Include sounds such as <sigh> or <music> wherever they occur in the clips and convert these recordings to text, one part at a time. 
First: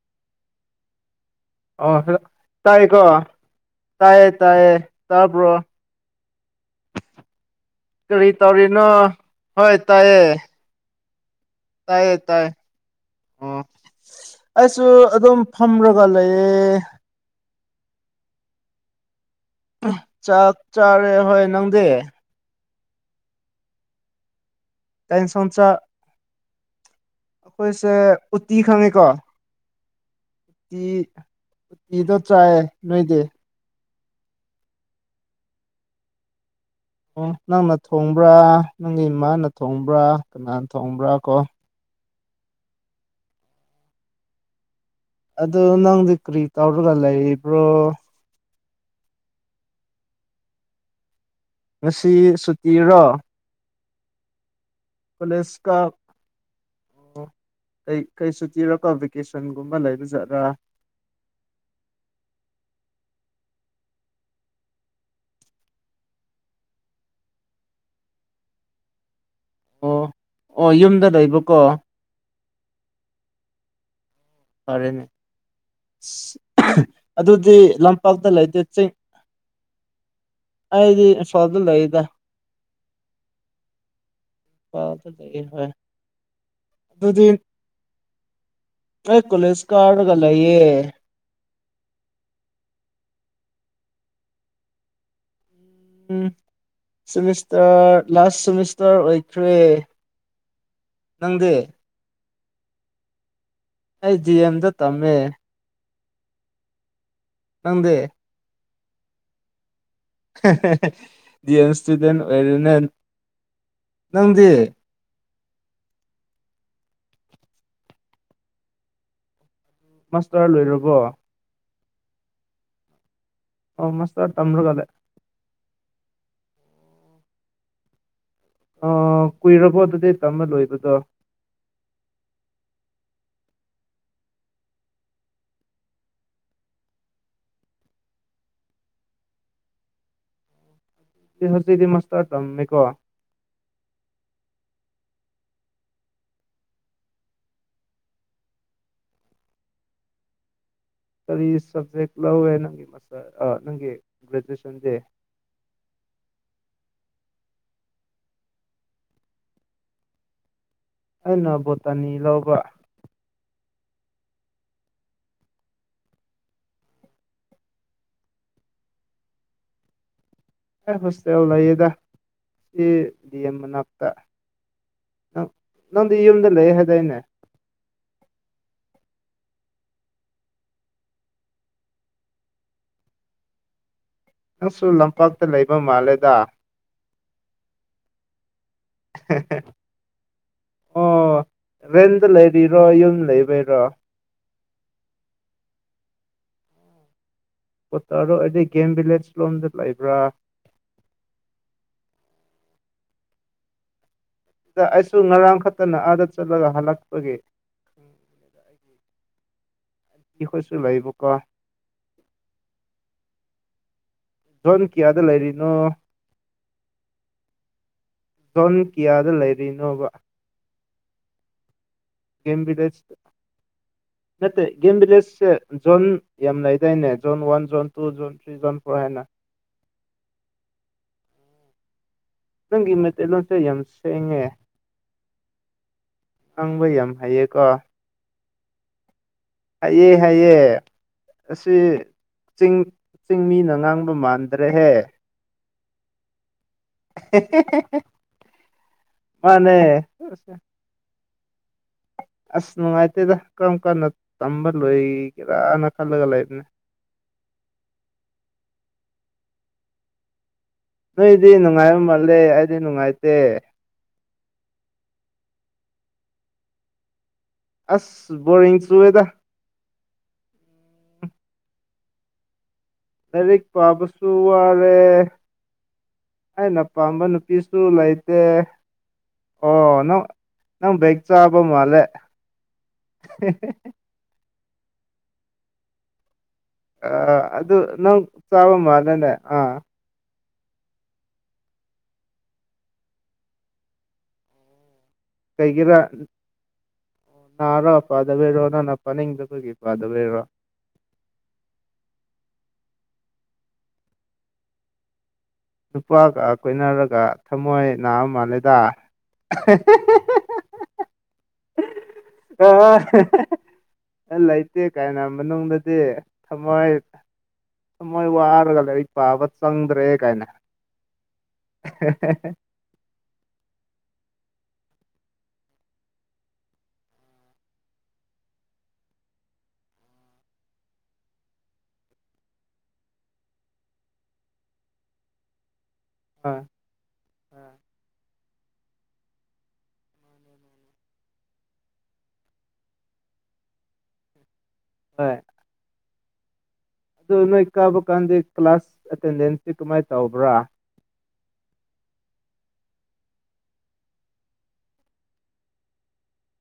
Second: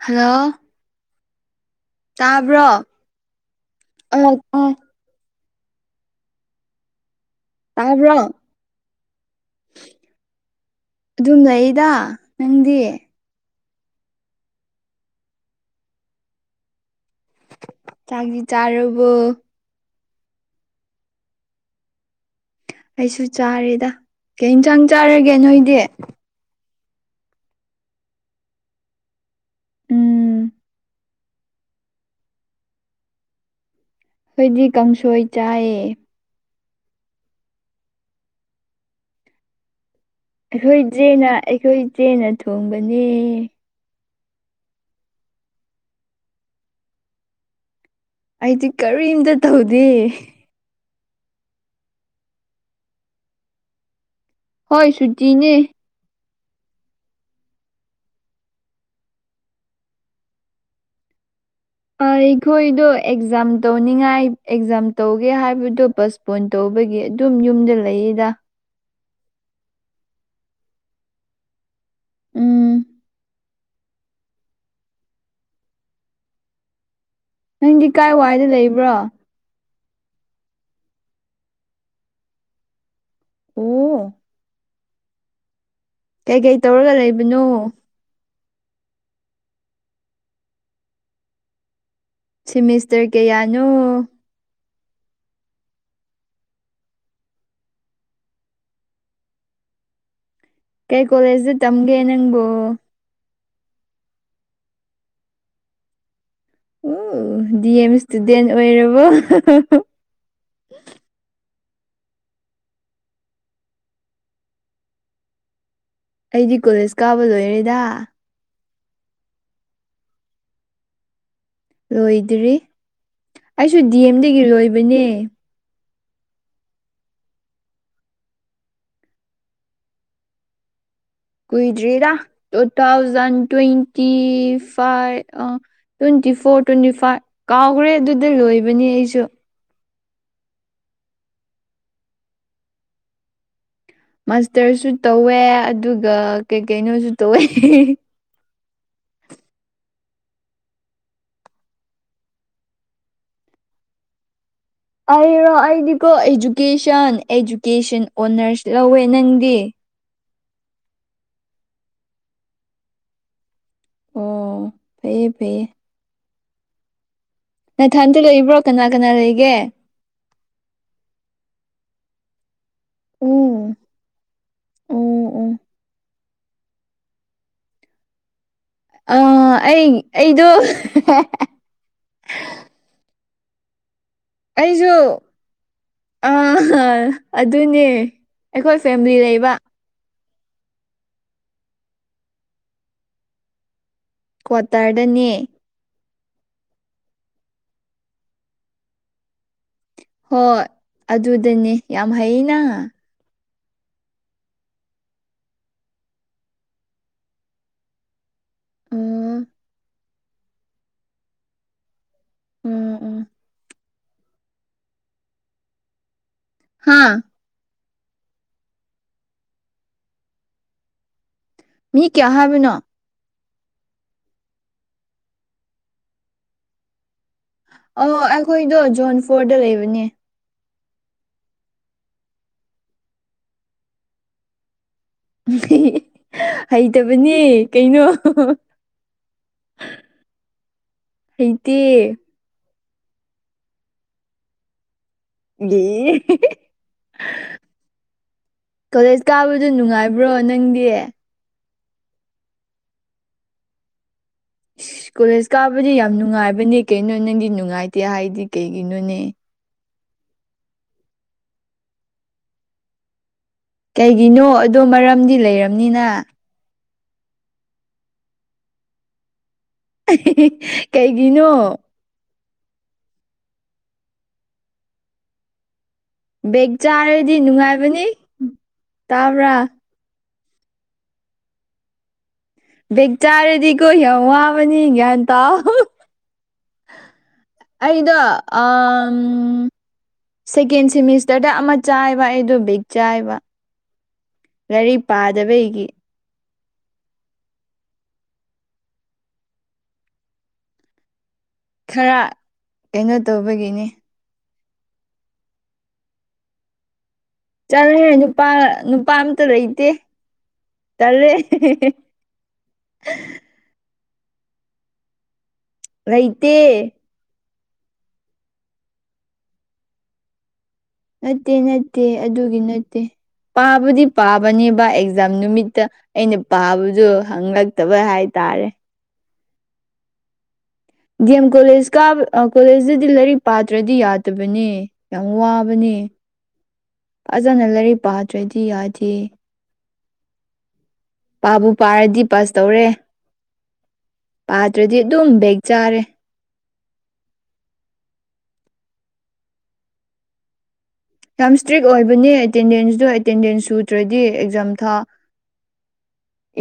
hello ꯑꯣ hello ꯇꯥꯕ꯭ꯔꯣ ꯇꯥꯏꯌꯦꯀꯣ ꯇꯥꯏꯌꯦ ꯑꯥ ꯑꯥ ꯇꯥꯏꯌꯦ ꯇꯥꯕꯔꯣ ꯇꯥꯕꯔꯣ ꯇꯧꯔꯤꯅꯣ ꯍꯣꯏ ꯇꯥꯏꯌꯦ ꯑꯗꯨꯝ ꯂꯩꯌꯦ ꯇꯥꯏꯌꯦ ꯇꯥꯏꯌꯦ ꯑꯣ ꯑꯩꯁꯨ ꯑꯗꯨꯝ ꯐꯝꯔꯒ ꯂꯩꯌꯦ ꯆꯥꯛꯗꯤ ꯆꯥꯔꯕꯣ ꯆꯥꯛ ꯆꯥꯔꯦ ꯍꯣꯏ ꯅꯪꯗꯤ ꯑꯩꯁꯨ ꯆꯥꯔꯦꯗ ꯀꯩ ꯏꯟꯖꯥꯡ ꯀꯩ ꯆꯥꯔꯒꯦ ꯅꯣꯏꯗꯤ ꯑꯈꯣꯏꯁꯦ ꯎꯠꯇꯤ ꯈꯪꯉꯦꯀꯣ ꯎꯝ ꯎꯠꯇꯤ ꯏꯗꯣ ꯆꯥꯏꯌꯦ ꯅꯣꯏꯗꯤ ꯑꯩꯈꯣꯏꯗꯤ ꯀꯥꯡꯁꯣꯏ ꯆꯥꯏꯌꯦ ꯑꯣ ꯅꯪꯅ ꯊꯣꯡꯕ꯭ꯔꯥ ꯅꯪꯒꯤ ꯏꯃꯥꯅ ꯊꯣꯡꯕ꯭ꯔꯥ ꯀꯅꯥꯅ ꯑꯩꯈꯣꯏ ꯊꯣꯡꯕ꯭ꯔꯥ ꯆꯦꯅ ꯀꯣ ꯑꯩꯈꯣꯏ ꯆꯦꯅ ꯊꯣꯡꯕꯅꯦ ꯑꯗꯨ ꯅꯪꯗꯤ ꯀ꯭ꯔꯤ ꯇꯧꯔꯒ ꯂꯩꯔꯤꯕ꯭ꯔꯣ ꯑꯩꯗꯤ ꯀꯔꯤꯝꯇ ꯇꯧꯗꯦ ꯉꯁꯤ ꯁꯨꯇꯤꯔꯣ ꯍꯣꯏ ꯀꯣꯂꯦꯁ ꯁꯨꯇꯤꯅꯦ ꯀꯥꯞ ꯑꯣ ꯀꯩ ꯀꯩ ꯁꯨꯇꯤꯔꯥꯀꯣ ꯚꯦꯀꯦꯁꯟꯒꯨꯝꯕ ꯂꯩꯕꯖꯥꯠꯂꯥ ꯑꯩꯈꯣꯏꯗꯣ ꯑꯦꯛꯖꯥꯝ ꯇꯧꯅꯤꯡꯉꯥꯏ ꯑꯦꯛꯖꯥꯝ ꯇꯧꯒꯦ ꯍꯥꯏꯕꯗꯣ ꯕꯁ ꯄꯣꯟ ꯇꯧꯕꯒꯤ ꯑꯗꯨꯝ ꯌꯨꯝꯗ ꯂꯩꯌꯦꯗ ꯑꯣ ꯑꯣ ꯌꯨꯝꯗ ꯂꯩꯕꯀꯣ ꯎꯝ ꯐꯔꯦꯅꯦ ꯏꯁ ꯑꯗꯨꯗꯤ ꯅꯪꯗꯤ ꯀꯥꯏ ꯂꯝꯄꯥꯛꯇ ꯋꯥꯏꯗ ꯂꯩꯇꯦ ꯆꯤꯡ ꯂꯩꯕ꯭ꯔꯣ ꯑꯩꯗꯤ ꯑꯁꯣꯜꯗ ꯂꯩꯗ ꯑꯣ <unintelligible> ꯀꯩ ꯀꯩ ꯇꯧꯔꯒ ꯑꯗꯨꯗꯤ ꯂꯩꯕꯅꯣ ꯑꯩ ꯀꯣꯂꯦꯁ ꯀꯥꯔꯒ ꯂꯩꯌꯦ ꯁꯤꯃꯤꯁꯇꯔ ꯀꯌꯥꯅꯣ ꯎꯝ ꯁꯤꯃꯤꯁꯇꯔ ꯂꯥꯁ ꯁꯤꯃꯤꯁꯇꯔ ꯑꯣꯏꯈ꯭ꯔꯦ ꯀꯩ ꯅꯪꯗꯤ ꯀꯣꯂꯦꯖꯇ ꯇꯝꯒꯦ ꯅꯪꯕꯨ ꯑꯩ ꯗꯤ ꯌꯦꯝ ꯗ ꯇꯝꯃꯦ ꯎ ꯗꯤ ꯅꯪꯗꯤ ꯑꯦꯝ ꯏꯁꯇꯨꯗꯦꯟ ꯑꯣꯏꯔꯕꯣ ꯗꯤ ꯑꯦꯝ ꯏꯁꯇꯨꯗꯦꯟ ꯑꯣꯏꯔꯦꯅꯦ ꯅꯪꯗꯤ ꯑꯩꯗꯤ ꯀꯣꯂꯦꯖ ꯀꯥꯕ ꯂꯣꯏꯔꯦꯗ ꯃꯥꯁꯇꯔ ꯂꯣꯏꯔꯕꯣ ꯂꯣꯏꯗ꯭ꯔꯤ ꯑꯩꯁꯨ ꯑꯣ ꯗꯤ ꯃꯥꯁꯇꯔ ꯑꯦꯝꯗꯒꯤ ꯇꯝꯔꯒ ꯂꯩ ꯂꯣꯏꯕꯅꯦ ꯑ ꯀꯨꯏꯔꯕꯣ ꯑꯗꯨꯗꯤ ꯇꯝꯕ ꯂꯣꯏꯕꯗꯣ ꯀꯨꯏꯗ꯭ꯔꯤꯗ ꯇꯨꯊꯥꯎꯖꯟ ꯇꯣꯏꯟꯇꯤ ꯐꯥꯏꯚ ꯑ ꯇ꯭ꯋꯦꯟꯇꯤ ꯐꯣꯔ ꯇ꯭ꯋꯦꯟꯇꯤ ꯐꯥꯏꯚ ꯀꯥꯎꯈ꯭ꯔꯦ ꯑꯗꯨꯗ ꯂꯣꯏꯕꯅꯤ ꯑꯩꯁꯨ ꯍꯁꯤꯗꯤ ꯃꯁ ꯑꯣꯏ ꯇꯝꯃꯦꯀꯣ ꯃꯥꯁꯇꯔꯁꯨ ꯇꯧꯋꯦ ꯑꯗꯨꯒ ꯀꯩ ꯀꯩꯅꯣꯁꯨ ꯇꯧꯋꯦ ꯀꯔꯤ ꯁꯕꯖꯦꯛ ꯂꯧꯋꯦ ꯅꯪꯒꯤ ꯃꯥꯁꯇꯔ ꯅꯪꯒꯤ ꯒ꯭ꯔꯦꯖꯨꯑꯦꯁꯟꯁꯦ ꯑꯩꯔꯣ ꯑꯩꯗꯤꯀꯣ ꯏꯖꯨꯀꯦꯁꯟ ꯑꯦꯖꯨꯀꯦꯁꯟ ꯑꯣꯅꯔꯁ ꯂꯧꯋꯦ ꯅꯪꯗꯤ ꯑꯩꯅ ꯕꯣꯇꯥꯅꯤ ꯂꯧꯕ ꯑꯣ ꯐꯩꯌꯦ ꯐꯩꯌꯦ ꯅꯊꯟꯇ ꯂꯏꯕ꯭ꯔꯣ ꯀꯅꯥ ꯀꯅꯥ ꯂꯩꯒꯦ ꯍꯁꯦ ꯂꯩꯍꯤꯗ ꯑꯦ ꯗꯤ ꯑꯦꯝ ꯎꯝ ꯃꯅꯥꯛꯇ ꯎꯝ ꯅꯪ ꯎꯝ ꯅꯪꯗꯤ ꯌꯨꯝꯗ ꯂꯩ ꯍꯥꯏꯗꯥꯏꯅꯦ ꯑ ꯑꯩ ꯑꯩꯗꯣ ꯅꯪꯁꯨ ꯂꯝꯄꯥꯛꯇ ꯂꯩ ꯑ ꯑꯗꯨꯅꯦ ꯑꯩꯈꯣꯏ ꯐꯦꯃꯤꯂꯤ ꯂꯩꯕ ꯑꯣ ꯔꯦꯟꯗ ꯂꯩꯔꯤꯔꯣ ꯌꯨꯝ ꯂꯩꯕꯩꯔꯣ ꯀ꯭ꯋꯥꯇꯔꯗꯅꯦ ꯣ ꯇꯔꯣ ꯑꯩꯗꯤ ꯒꯦꯝ ꯚꯤꯂꯦꯖ ꯂꯣꯝꯗ ꯂꯩꯕ꯭ꯔꯥ ꯍꯣꯏ ꯑꯗꯨꯗꯅꯦ ꯌꯥꯝ ꯍꯩꯅ ꯑꯩꯁꯨ ꯉꯔꯥꯡ ꯈꯛꯇꯅ ꯑꯥꯗ ꯆꯠꯂꯒ ꯍꯜꯂꯛꯄꯒꯤ ꯑ ꯀ ꯀꯣꯏꯁꯨ ꯂꯚꯕꯨ ꯀꯣ ꯎꯝ ꯎꯝ ꯖꯣꯟ ꯀꯤꯌꯥꯗ ꯂꯩꯔꯤꯅꯣ ꯍꯥꯝ ꯁꯣꯟ ꯀꯤꯌꯥꯗ ꯂꯩꯔꯤꯅꯣꯕ ꯃꯤ ꯀꯌꯥ ꯦꯝ ꯍꯥꯏꯕꯅꯣ ꯤꯗꯤꯑꯣꯁ ꯅꯠꯇꯦ ꯒꯦꯝ ꯚꯤꯂꯦꯖꯁꯦ ꯖꯣꯟ ꯌꯥꯝꯅ ꯂꯩꯗꯥꯏꯅꯦ zone one zone two zone three zone four ꯍꯥꯏꯅ ꯗ ꯂꯩꯕꯅꯦ ꯅꯪꯒꯤ ꯃꯩꯇꯩꯂꯣꯟꯁꯦ ꯌꯥꯝ ꯁꯦꯡꯉꯦ ꯉꯥꯡꯕ ꯌꯥꯝ ꯍꯩꯇꯕꯅꯦ ꯍꯩꯌꯦꯀꯣ ꯀꯩꯅꯣ ꯍꯥꯏꯑꯦ ꯍꯥꯏꯌꯦꯦ ꯑꯁꯤ ꯍꯩꯇꯦ ꯆꯤꯡ ꯆꯤꯡ ꯃꯤꯅ ꯉꯥꯡꯕ ꯃꯥꯟꯗ꯭ꯔꯦꯍꯦ ꯒꯤ ꯀꯣꯂꯦꯖ ꯀꯥꯕꯗꯨ ꯃꯥꯅꯦ ꯅꯨꯡꯉꯥꯏꯕ꯭ꯔꯣ ꯅꯪꯗꯤ ꯑꯁ ꯅꯨꯡꯉꯥꯏꯇꯦꯗ ꯀꯔꯝ ꯀꯥꯟꯅ ꯇꯝꯕ ꯏꯁ ꯀꯣꯂꯦꯖ ꯂꯣꯏꯒꯦꯔꯥꯅ ꯀꯥꯕꯗꯤ ꯌꯥꯝ ꯈꯜꯂꯒ ꯂꯩꯕꯅꯦ ꯅꯨꯡꯉꯥꯏꯕꯅꯦ ꯀꯩꯅꯣ ꯅꯪꯒꯤ ꯅꯨꯡꯉꯥꯏꯇꯦ ꯍꯥꯏꯗꯤ ꯀꯩꯒꯤꯅꯣꯅꯦ ꯅꯣꯏꯗꯤ ꯅꯨꯡꯉꯥꯏꯕ ꯃꯥꯜꯂꯦ ꯑꯩꯗꯤ ꯅꯨꯡꯉꯥꯏꯇꯦ ꯀꯩꯒꯤꯅꯣ ꯑꯗꯣ ꯃꯔꯝꯗꯤ ꯂꯩꯔꯕꯝꯅꯤꯅ ꯑꯁ ꯕꯔꯤꯡ ꯆꯨꯋꯦꯗ ꯀꯩꯒꯤꯅꯣ ꯗꯥꯔꯛ ꯄ ꯁꯨ ꯑꯔꯦ ꯕꯦꯛ ꯑꯩꯅ ꯄꯥꯝꯕ ꯆꯥꯔꯗꯤ ꯅꯨꯄꯤꯁꯨ ꯅꯨꯡꯉꯥꯏꯕꯅꯤ ꯂꯩꯇꯦ ꯇꯥꯕ꯭ꯔꯥ ꯑꯣ ꯅꯪ ꯅꯪ ꯕꯛ ꯆꯕ ꯃꯥꯂꯦ ꯦꯆꯔꯗꯤꯀ ꯍꯦ ꯋꯥꯕ ꯭ꯇ ꯑꯥ ꯑꯗꯨ ꯑꯩꯗ ꯅꯪ ꯑ ꯆꯥꯕ ꯃꯥꯜꯂꯦꯅꯦ ꯑꯥ ꯁꯦꯀꯦꯟ ꯁꯤꯦꯃꯤꯁꯇꯔꯗ ꯑꯃ ꯆꯥꯏꯕ ꯑꯩꯗꯣ ꯕꯤꯒ ꯆꯥꯏꯕ ꯀ ꯄꯗꯕ ꯀꯩꯒꯤꯔꯥ ꯅꯔꯣ ꯄꯥꯗꯕꯤꯔꯣ ꯅꯥꯟ ꯄꯅꯤꯡꯗꯣꯏꯒꯤꯦ ꯄꯥꯗꯕꯤꯦꯔꯕꯣ ꯈꯔ ꯀꯩꯅꯣ ꯇꯧꯕꯒꯤꯅꯤ ꯅꯨꯄꯥꯒ ꯀꯣꯏꯅꯔꯒ ꯊꯃꯣꯏ ꯆꯠꯂꯦ ꯅꯥꯕ ꯅꯨꯄꯥ ꯃꯥꯜꯂꯦꯗ ꯅꯨꯄꯥ ꯑꯝꯇ ꯂꯩꯇꯦ ꯇꯜꯂꯦ ꯑ ꯂꯩꯇꯦ ꯀꯥꯏꯅ ꯃꯅꯨꯡꯗꯗꯤ ꯂꯩꯇꯦ ꯊꯃꯣꯏ ꯃꯣꯏ ꯋꯥꯔꯒ ꯔꯤꯛ ꯄꯥꯕ ꯆꯪꯗ꯭ꯔꯦ ꯀꯥꯏꯅ ꯅꯠꯇꯦ ꯅꯠꯇꯦ ꯑꯗꯨꯒꯤ ꯅꯠꯇꯦ ꯄꯥꯕꯨꯗꯤ ꯄꯥꯕꯅꯦꯕ ꯑꯦꯛꯖꯥꯝ ꯅꯨꯃꯤꯠꯇ ꯑꯩꯅ ꯄꯥꯕꯖꯨ ꯍꯪꯉꯛꯇꯕ ꯍꯥꯏꯇꯥꯔꯦ ꯗꯤꯑꯦꯝ ꯀꯣꯂꯦꯖ ꯀꯥ ꯀꯣꯂꯦꯖꯇꯗꯤ ꯂꯥꯏꯔꯤꯛ ꯄꯥꯇ꯭ꯔꯗꯤ ꯌꯥꯗꯕꯅꯦ ꯌꯥꯝ ꯋꯥꯕꯅꯦ ꯍ ꯑꯗꯨꯅ ꯂꯥꯏꯔꯤꯛ ꯄꯥꯠꯇ꯭ꯔꯗꯤ ꯌꯥꯗꯦ ꯄꯥꯕꯨ ꯄꯥꯔꯗꯤ ꯄꯁ ꯇꯧꯔꯦ ꯄꯥꯗ꯭ꯔꯗꯤ ꯑꯗꯨꯝ ꯍꯣꯏ ꯕꯦꯛ ꯆꯥꯔꯦ ꯑꯗꯨ ꯅꯣꯏ ꯀꯥꯕ ꯀꯥꯟꯗ ꯀ꯭ꯂꯥꯁ ꯑꯦꯇꯦꯟꯗꯦꯟꯁꯇꯤ ꯀꯃꯥꯏ ꯇꯧꯕ꯭ꯔꯥ ꯌꯥꯝ ꯏꯁꯇ꯭ꯔꯤꯛ ꯑꯣꯏꯕꯅꯦ ꯑꯦꯇꯦꯟꯗꯦꯟꯁꯇꯣ ꯑꯦꯇꯦꯟꯗꯦꯟꯁ ꯁꯨꯗ꯭ꯔꯗꯤ ꯑꯦꯛꯖꯥꯝ ꯊꯥ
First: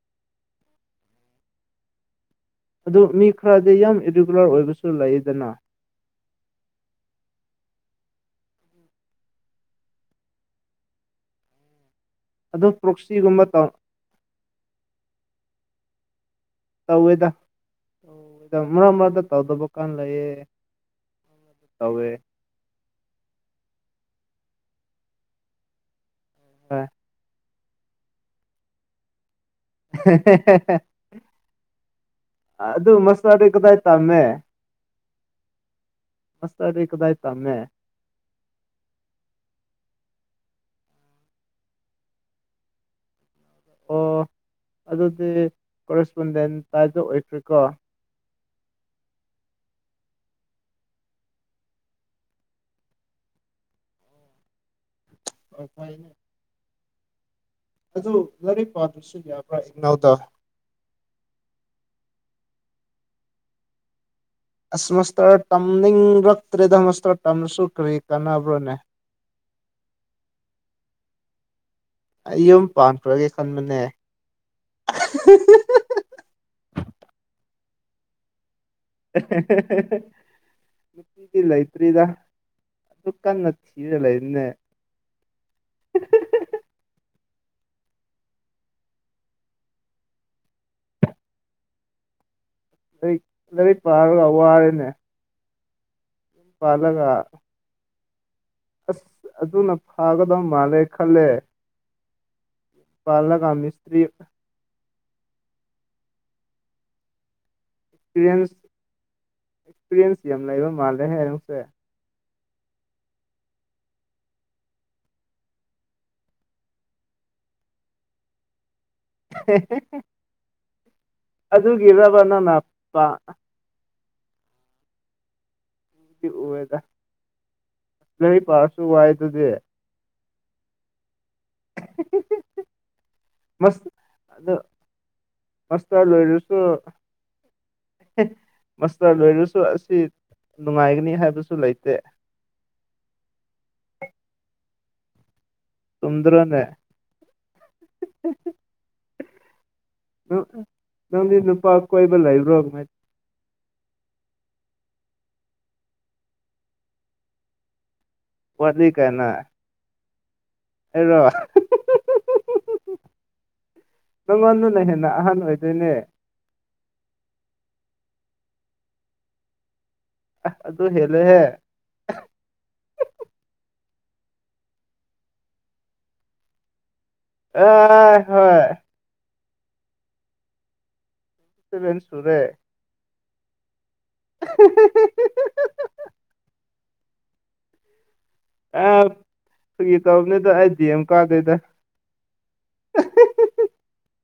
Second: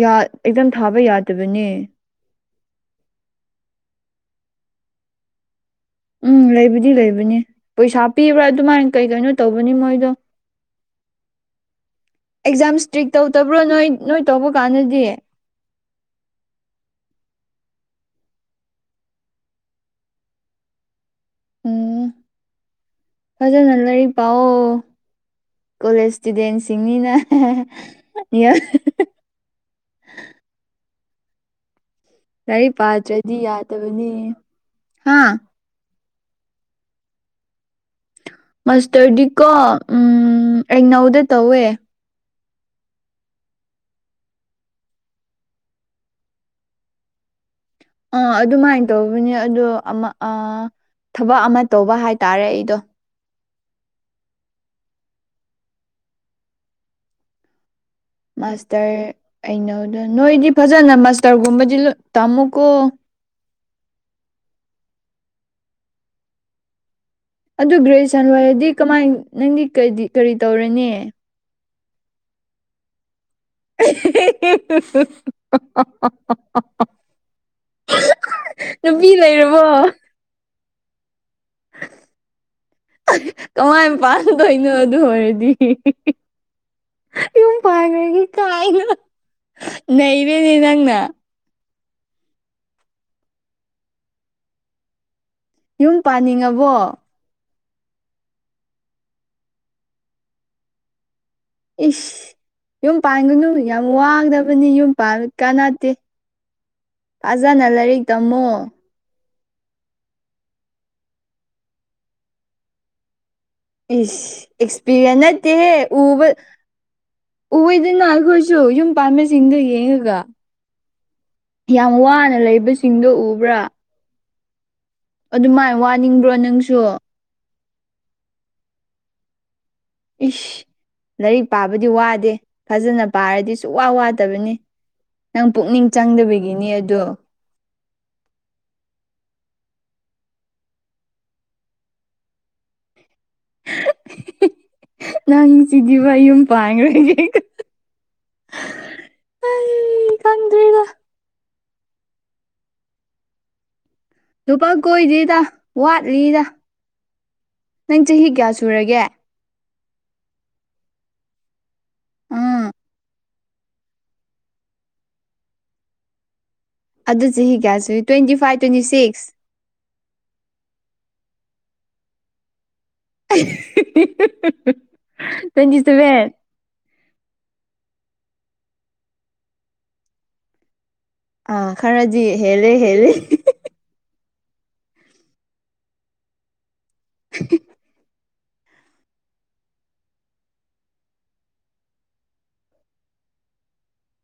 ꯌꯥ ꯑꯦꯛꯖꯝ ꯊꯥꯕ ꯌꯥꯗꯕꯅꯦ ꯑꯗꯨ ꯃꯤ ꯈꯔꯗꯤ ꯌꯥꯝ ꯏꯔꯤꯒꯨꯂꯔ ꯑꯣꯏꯕꯁꯨ ꯂꯩꯗꯅ ꯎꯝ ꯂꯩꯕꯗꯤ ꯂꯩꯕꯅꯤ ꯄꯩꯁꯥ ꯄꯤꯕ꯭ꯔꯥ ꯑꯗꯨꯃꯥꯏꯅ ꯀꯩ ꯀꯩꯅꯣ ꯇꯧꯕꯅꯤ ꯃꯣꯏꯗꯣ <inaudible> ꯑꯦꯛꯖꯥꯝ ꯏꯁꯇ꯭ꯔꯤꯛ ꯄ꯭ꯔꯣꯛꯁꯤꯒꯨꯝꯕ ꯇꯧꯗꯕ꯭ꯔꯣ ꯅꯣꯏ ꯅꯣꯏ ꯇꯧꯕ ꯀꯥꯟꯗꯗꯤ ꯇꯧꯋꯦꯗ ꯃꯔꯛ ꯃꯔꯛꯇ ꯇꯧꯗꯕ ꯀꯥꯟ ꯂꯩꯌꯦ ꯇꯧꯋꯦ ꯎꯝ ꯐꯖꯅ ꯂꯩꯔꯤꯛ ꯄꯥꯎ ꯀꯣꯂꯦꯖ ꯍꯣꯏ ꯏꯁꯇꯨꯗꯦꯟꯁꯤꯡꯅꯤꯅ ꯂꯥꯏꯔꯤꯛ ꯑꯗꯨ ꯑꯗꯨ ꯄꯥꯗ꯭ꯔꯗꯤ ꯃꯁꯥꯗꯤ ꯀꯗꯥꯏ ꯌꯥꯗꯕꯅꯦ ꯇꯝꯃꯦ ꯍꯥ ꯃꯁꯇꯔꯗꯤ ꯀꯗꯥꯏ ꯇꯝꯃꯦ ꯃꯥꯁꯇꯔꯗꯤꯀꯣ ꯎꯝ ꯑꯦꯛꯅꯧꯗ ꯇꯧꯋꯦ ꯑꯣ ꯑꯗꯨꯗꯤ ꯀꯣꯔꯦꯁꯄꯣꯟꯗꯦꯟ ꯇꯥꯏꯗ ꯑꯣꯏꯇ꯭ꯔꯤꯀꯣ ꯑꯥ ꯑꯗꯨꯃꯥꯏꯅ ꯇꯧꯕꯅꯦ ꯑꯗꯣ ꯑꯃ ꯑ ꯊꯕꯛ ꯑꯃ ꯇꯧꯕ ꯍꯥꯏꯇꯥꯔꯦ ꯑꯩꯗꯣ <unintelligible> ꯑꯗꯨ ꯂꯥꯏꯔꯤꯛ ꯃꯥꯁꯇꯔ ꯄꯥꯗ꯭ꯔꯁꯨ ꯌꯥꯕ꯭ꯔꯥ ꯑꯩꯅꯧꯗ ꯏꯛꯅꯧꯗ ꯅꯣꯏꯗꯤ ꯐꯖꯅ ꯃꯥꯁꯇꯔꯒꯨꯝꯕꯗꯤ ꯇꯥꯝꯃꯨꯀꯣ ꯑꯁ ꯃꯁꯇꯔ ꯇꯝꯅꯤꯡꯔꯛꯇ꯭ꯔꯦꯗ ꯃꯁꯇꯔ ꯇꯝꯂꯁꯨ ꯑꯗꯨ ꯀꯔꯤ ꯒ꯭ꯔꯦꯖꯨꯑꯦꯁꯟ ꯂꯣꯏꯔꯗꯤ ꯀꯥꯟꯅꯕ꯭ꯔꯣꯅꯦ ꯀꯃꯥꯏ ꯅꯪꯗꯤ ꯀ ꯀꯔꯤ ꯇꯧꯔꯅꯤ ꯑꯌꯨꯝ ꯄꯥꯟꯕꯒꯤ ꯈꯟꯕꯅꯦ <unintelligible> ꯅꯨꯄꯤ ꯂꯩꯔꯕꯣ ꯅꯨꯄꯤ ꯂꯩꯇ꯭ꯔꯤꯗ ꯑꯗꯨꯛ ꯀꯟꯅ ꯊꯤꯔ ꯂꯩꯕꯅꯦ ꯅ ꯑꯗꯨ ꯑꯣꯏꯔꯗꯤ <inaudible> ꯄꯥꯜꯂꯅꯤ ꯀꯥꯏꯅ ꯅꯩꯔꯦꯅꯦ ꯅꯪꯅ ꯂꯥꯏꯔꯤꯛ ꯂꯥꯏꯔꯤꯛ ꯄꯥꯔꯒ ꯋꯥꯔꯦꯅꯦ ꯌꯨꯝ ꯄꯥꯅꯤꯡꯉꯕꯣ ꯄꯥꯜꯂꯒ ꯑꯁ ꯑꯗꯨꯅ ꯐꯥꯒꯗꯧ ꯃꯥꯜꯂꯦ ꯈꯜꯂꯦ ꯏꯁ ꯌꯨꯝ ꯄꯥꯜꯂꯒ ꯄꯥꯟꯒꯅꯨ ꯌꯥꯝ ꯃꯤꯁꯇ꯭ꯔꯤ ꯋꯥꯡꯗ ꯗꯤ ꯌꯨꯝ ꯄꯥꯜ ꯀꯥꯟꯅꯗꯦꯇꯦ ꯐꯖꯅ ꯂꯥꯏꯔꯤꯛ ꯇꯝꯃꯣ ꯑꯦꯛꯁꯄꯤꯔꯌꯦꯟꯁ ꯑꯦꯛꯁꯄꯤꯔꯤꯌꯦꯟꯁ ꯌꯥꯝ ꯂꯩꯕ ꯃꯥꯜꯂꯦ ꯍꯦ ꯅꯁꯦ ꯏ ꯑꯦꯛꯁꯄꯤꯔ꯭ꯌꯦꯟꯁ ꯅꯠꯇꯦꯍꯦ ꯎꯕ ꯎꯏꯗꯅ ꯑꯈꯣꯏꯁꯨ ꯌꯨꯝ ꯄꯥꯟꯕꯁꯤꯡꯗꯣ ꯌꯦꯡꯉꯒ ꯌꯥꯝ ꯑꯗꯨꯒꯤꯔꯕ ꯋꯥꯅ ꯅꯪꯅ ꯂꯩꯕꯁꯤꯡꯗꯣ ꯄꯥꯝꯗꯤ ꯎꯕ꯭ꯔꯥ ꯑꯗꯨꯃꯥꯏ ꯎꯦꯗ ꯅꯣꯏ ꯄꯥꯔꯁꯨ ꯋꯥꯏꯗꯨꯗꯤ ꯏꯁ ꯂꯥꯏꯔꯤꯛ ꯄꯥꯕꯗꯤ ꯋꯥꯗꯦ ꯐꯖꯅ ꯄꯥꯔꯗꯤ ꯁꯨꯡ ꯃꯁ ꯋꯥ ꯑꯗꯨ ꯋꯥꯗꯕꯅꯤ ꯅꯪ ꯄꯨꯛꯅꯤꯡ ꯃꯁꯇꯔ ꯂꯣꯏꯔꯁꯨ ꯆꯪꯗꯕꯤꯒꯤꯅꯦ ꯑꯗꯣ ꯃꯁꯇꯔ ꯂꯣꯏꯔꯁꯨ ꯑꯁꯤ ꯅꯨꯡꯉꯥꯏꯒꯅꯤ ꯍꯥꯏꯕꯁꯨ ꯂꯩꯇꯦ ꯅꯪ ꯆꯤꯗꯤꯕ ꯌꯨꯝ ꯆꯨꯝꯗ꯭ꯔꯣꯅꯦ ꯄꯥꯟꯈ꯭ꯔꯦꯁꯦ <inaudible> ꯑꯩ ꯈꯪꯗ꯭ꯔꯦꯗ ꯅꯪꯗꯤ ꯅꯨꯄꯥ ꯀꯣꯏꯕ ꯂꯩꯕ꯭ꯔꯣ ꯂꯨꯄꯥ ꯀꯣꯏꯗꯦꯗ ꯋꯥꯠꯂꯤꯗ ꯅꯪ ꯆꯍꯤ ꯀ꯭ꯌꯥ ꯋꯥꯠꯂꯤ ꯀꯥꯏꯅ ꯑꯩꯔꯣ ꯎꯝ ꯅꯪꯉꯣꯟꯗꯨꯅ ꯍꯦꯟꯅ ꯑꯍꯟ ꯑꯣꯏꯗꯣꯏꯅꯦ ꯑꯗꯨ ꯆꯍꯤ ꯀꯌꯥꯁꯤ ꯇ꯭ꯋꯦꯟꯇꯤ ꯐꯥꯏꯚ ꯇ꯭ꯋꯦꯟꯇꯤ ꯁꯤꯛꯁ ꯑꯥꯁ ꯑꯗꯨ ꯍꯦꯂꯦꯍꯦ ꯇꯣꯏꯟꯇꯤ ꯁꯕꯦꯟ ꯑ ꯍꯣꯏ ꯑ ꯁꯚꯦꯟ ꯈꯔꯗꯤ ꯁꯨꯔꯦ ꯍꯦꯜꯂꯤ ꯍꯦꯜꯂꯤ <unintelligible> <unintelligible> ꯑ ꯐꯒꯤ ꯇꯧꯕꯅꯤꯗ ꯑꯩ ꯗꯤ ꯑꯦꯝ ꯀꯥꯗꯦꯗ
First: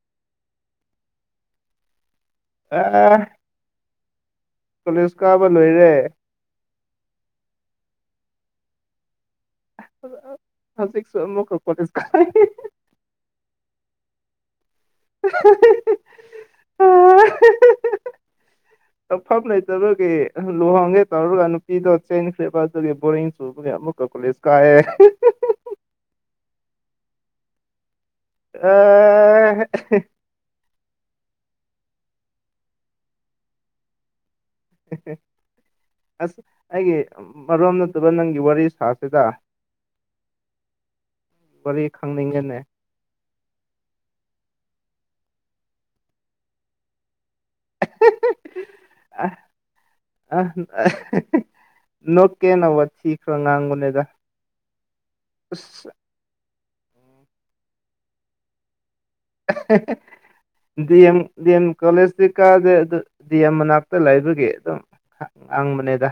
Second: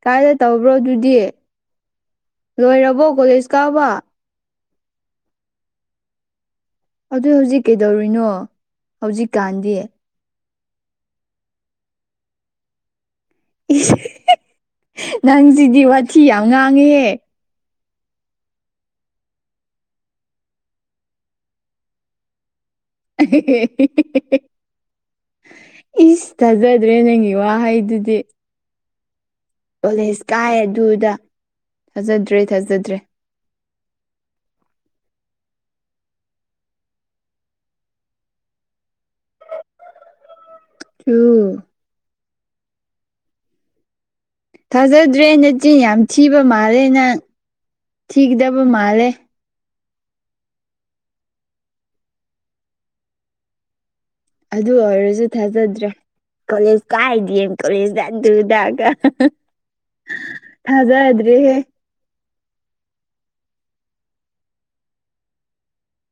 ꯀꯥꯏꯗ ꯇꯧꯕ꯭ꯔꯣ ꯑꯗꯨꯗꯤ ꯂꯣꯏꯔꯕꯣ ꯀꯣꯂꯦꯖ ꯀꯥꯕ ꯀꯣꯂꯦꯁ ꯀꯥꯕ ꯂꯣꯏꯔꯦ ꯑꯗꯨ ꯍꯧꯖꯤꯛ ꯀꯩꯗꯧꯔꯨꯏꯅꯣ ꯍꯧꯖꯤꯛꯀꯥꯟꯗꯤ ꯑꯥꯁ ꯑꯁꯥ ꯍꯧꯖꯤꯛꯁꯨ ꯑꯃꯣꯛꯀꯥ ꯀꯣꯂꯦꯖ ꯀꯔꯤ ꯏꯁ ꯅꯪꯁꯤꯗꯤ ꯋꯥꯊꯤ ꯌꯥꯝ ꯉꯥꯡꯉꯦꯍꯦ ꯑꯐꯝ ꯂꯩꯇꯕꯒꯤ ꯂꯨꯍꯣꯡꯒꯦ ꯇꯧꯔꯒ ꯅꯨꯄꯤꯗꯣ ꯆꯦꯟꯈ꯭ꯔꯦꯕ ꯑꯗꯨꯒꯤ ꯕꯣꯔꯤꯡ ꯆꯨꯕꯒꯤ ꯑꯃꯨꯛꯀ ꯀꯣꯂꯦꯁ ꯀꯥꯏꯑꯦ ꯏꯁ ꯊꯥꯖꯗ꯭ꯔꯦ ꯅꯪꯒꯤ ꯋꯥꯍꯩꯗꯨꯗꯤ ꯑ ꯀꯣꯂꯦꯖ ꯀꯥꯏ ꯑꯗꯨ ꯑꯗꯥ ꯊꯥꯖꯗ꯭ꯔꯦ ꯊꯥꯖꯗ꯭ꯔꯦ ꯎꯝ ꯎꯝ <unintelligible> ꯑꯁ ꯑꯩꯒꯤ ꯃꯔꯝ ꯅꯠꯇꯕ ꯅꯪꯒꯤ ꯋꯥꯔꯤ ꯁꯥꯁꯤꯗ <inaudible> ꯇꯨ ꯋꯥꯔꯤ ꯈꯪꯅꯤꯡꯉꯦꯅꯦ ꯊꯥꯖꯗ꯭ꯔꯦ ꯅꯆꯤꯡ ꯌꯥꯝ ꯊꯤꯕ ꯃꯥꯜꯂꯦ ꯅꯪ ꯊꯤꯒꯗꯕ ꯃꯥꯜꯂꯦ ꯑ ꯑ ꯅꯣꯛꯀꯦꯅ ꯋꯥꯊꯤ ꯈꯔ ꯉꯥꯡꯕꯅꯦꯗ ꯑꯗꯨ ꯑꯣꯏꯔꯖꯨ ꯊꯥꯖꯗ꯭ꯔꯦ ꯑꯁ ꯀꯣꯂꯦꯖ ꯀꯥꯏ ꯗꯤꯌꯦꯝ ꯀꯣꯂꯦꯖꯗ ꯑꯗꯨꯗꯒ ꯗꯦꯑꯦꯝ ꯊꯥꯖꯗ꯭ꯔꯦꯍꯦ ꯗꯦꯑꯦꯝ ꯀꯣꯂꯦꯖꯇꯤ ꯀꯥꯗꯦ ꯑꯗꯨ ꯗꯤ ꯑꯦꯝ ꯃꯅꯥꯛꯇ ꯂꯩꯕꯒꯤ ꯑꯗꯨꯝ ꯉꯥꯡꯕꯅꯤꯗ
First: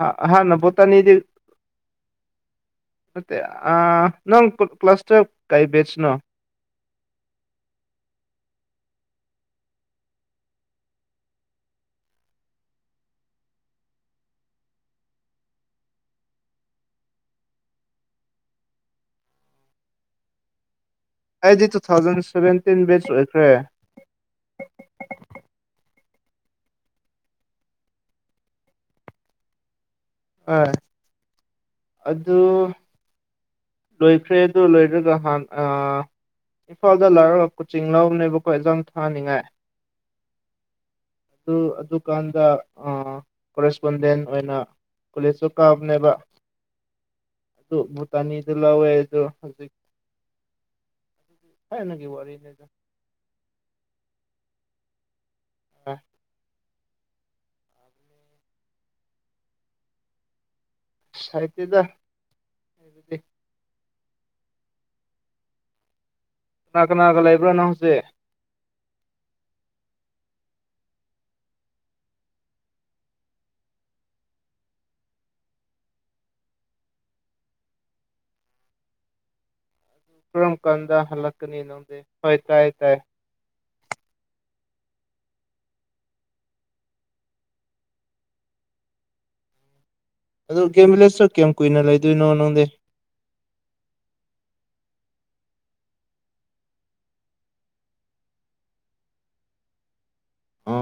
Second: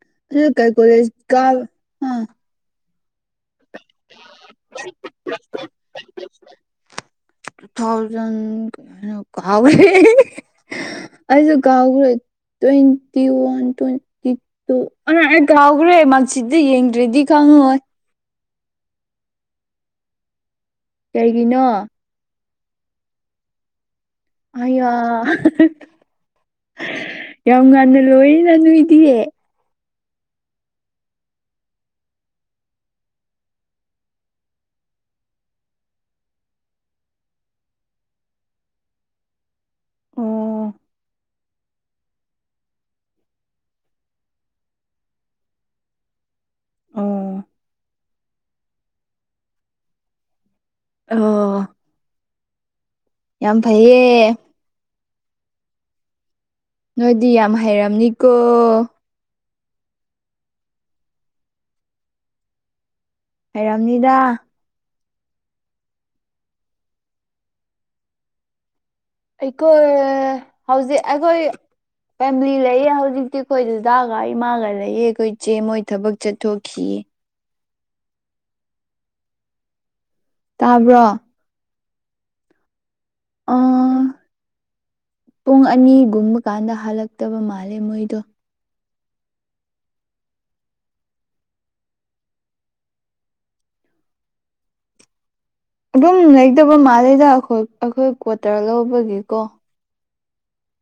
ꯍ ꯑꯗꯨ ꯍꯥꯅ ꯀꯩ ꯀꯣꯂꯦꯖ ꯕꯣꯇꯥꯅꯤꯗꯤ ꯀꯥꯕ ꯑ ꯅꯠꯇꯦ ꯑ ꯅꯪ ꯀ꯭ꯂꯥꯁ ꯇꯨꯌꯦꯞ ꯀꯔꯤ ꯕꯦꯁꯅꯣ ꯇꯨ ꯊꯥꯎꯖꯟ ꯀꯥꯎꯒꯔꯦ ꯑꯩꯖꯨ ꯀꯥꯎꯒꯔꯦ ꯇ꯭ꯋꯦꯟꯇꯤ ꯋꯥꯟ ꯇ꯭ꯋꯦꯟꯇꯤ ꯇꯨ ꯑꯩ ꯀꯥꯎꯒꯔꯦ ꯃꯥꯛꯁꯤꯠꯗ ꯌꯦꯡꯗ꯭ꯔꯗꯤ ꯈꯪꯉꯣꯏ ꯀꯩꯒꯤꯅꯣ ꯑꯩꯗꯤ ꯇꯨ ꯊꯥꯎꯖꯟ ꯁꯚꯦꯟꯇꯤꯟ ꯕꯦꯁ ꯑꯣꯏꯈ꯭ꯔꯦ ꯑꯌꯥ ꯌꯥꯝ ꯉꯟꯅ ꯂꯣꯏꯅ ꯅꯣꯏꯗꯤ ꯍꯣꯏ ꯑꯗꯨ ꯂꯣꯏꯈ꯭ꯔꯦ ꯑꯗꯨ ꯂꯣꯏꯈꯔꯒ ꯍꯥꯟ ꯑ ꯏꯝꯐꯥꯜꯗ ꯂꯥꯛꯑ ꯀꯣꯆꯤꯡ ꯂꯎꯕꯅꯦꯕꯀꯣ ꯑꯦꯛꯖꯥꯝ ꯊꯥꯅꯤꯡꯉꯥꯏ ꯑꯣ ꯑꯗꯨ ꯑꯗꯨꯀꯥꯟꯗ ꯑꯥ ꯀꯣꯔꯦꯁꯄꯣꯟꯗꯦꯟ ꯑꯣꯏꯅ ꯀꯣꯂꯦꯁꯁꯨ ꯀꯥꯕꯅꯦꯕ ꯑꯣ ꯑꯗꯨ ꯕꯣꯇꯅꯤꯖꯨ ꯂꯧꯋꯦ ꯑꯗꯨ ꯍꯧꯖꯤꯛ ꯑꯣ ꯊꯥꯏꯅꯒꯤ ꯋꯥꯔꯤꯅꯦꯗ ꯌꯥꯝ ꯐꯩꯌꯦ <unintelligible> ꯅꯣꯏꯗꯤ ꯌꯥꯝ ꯍꯩꯔꯝꯅꯤꯀꯣ ꯍꯩꯇꯦꯗ ꯍꯩꯔꯝꯅꯤꯗ ꯀꯅꯥ ꯀꯅꯥꯒ ꯂꯩꯕ꯭ꯔ ꯅꯪ ꯍꯧꯖꯤꯛ ꯑꯩꯈꯣꯏ ꯍꯧꯖꯤꯛ ꯑꯈꯣꯏ ꯐꯦꯝꯂꯤ ꯂꯩꯌꯦ ꯍꯧꯖꯤꯛꯇꯤ ꯑꯩꯈꯣꯏ ꯗꯗꯥꯒ ꯏꯃꯥꯒ ꯂꯩꯑꯦ ꯑꯩꯈꯣꯏ ꯏꯆꯦ ꯃꯣꯏ ꯊꯕꯛ ꯆꯠꯊꯣꯛꯈꯤꯌꯦ ꯀꯔꯝ ꯇꯥꯕ꯭ꯔꯣ ꯀꯥꯟꯗ ꯍꯜꯂꯛꯀꯅꯤ ꯅꯪꯗꯤ ꯍꯣꯏ ꯇꯥꯏꯌꯦ ꯇꯥꯏꯌꯦ ꯑ ꯄꯨꯡ ꯑꯅꯤꯒꯨꯝꯕ ꯀꯥꯟꯗ ꯍꯜꯂꯛꯇꯕ ꯃꯥꯜꯂꯦ ꯃꯣꯏꯗꯣ ꯑꯗꯨ ꯒꯦꯝꯕꯤꯂꯦꯁꯇ ꯀꯌꯥꯝ ꯀꯨꯏꯅ ꯂꯩꯗꯣꯏꯅꯣ ꯅꯪꯗꯤ ꯑꯗꯨꯝ ꯂꯩꯗꯣꯕ ꯃꯥꯜꯂꯤꯗ ꯑꯈꯣꯏ ꯑꯈꯣꯏ ꯀ꯭ꯋꯥꯇꯔ ꯂꯧꯕꯒꯤꯀꯣ ꯑ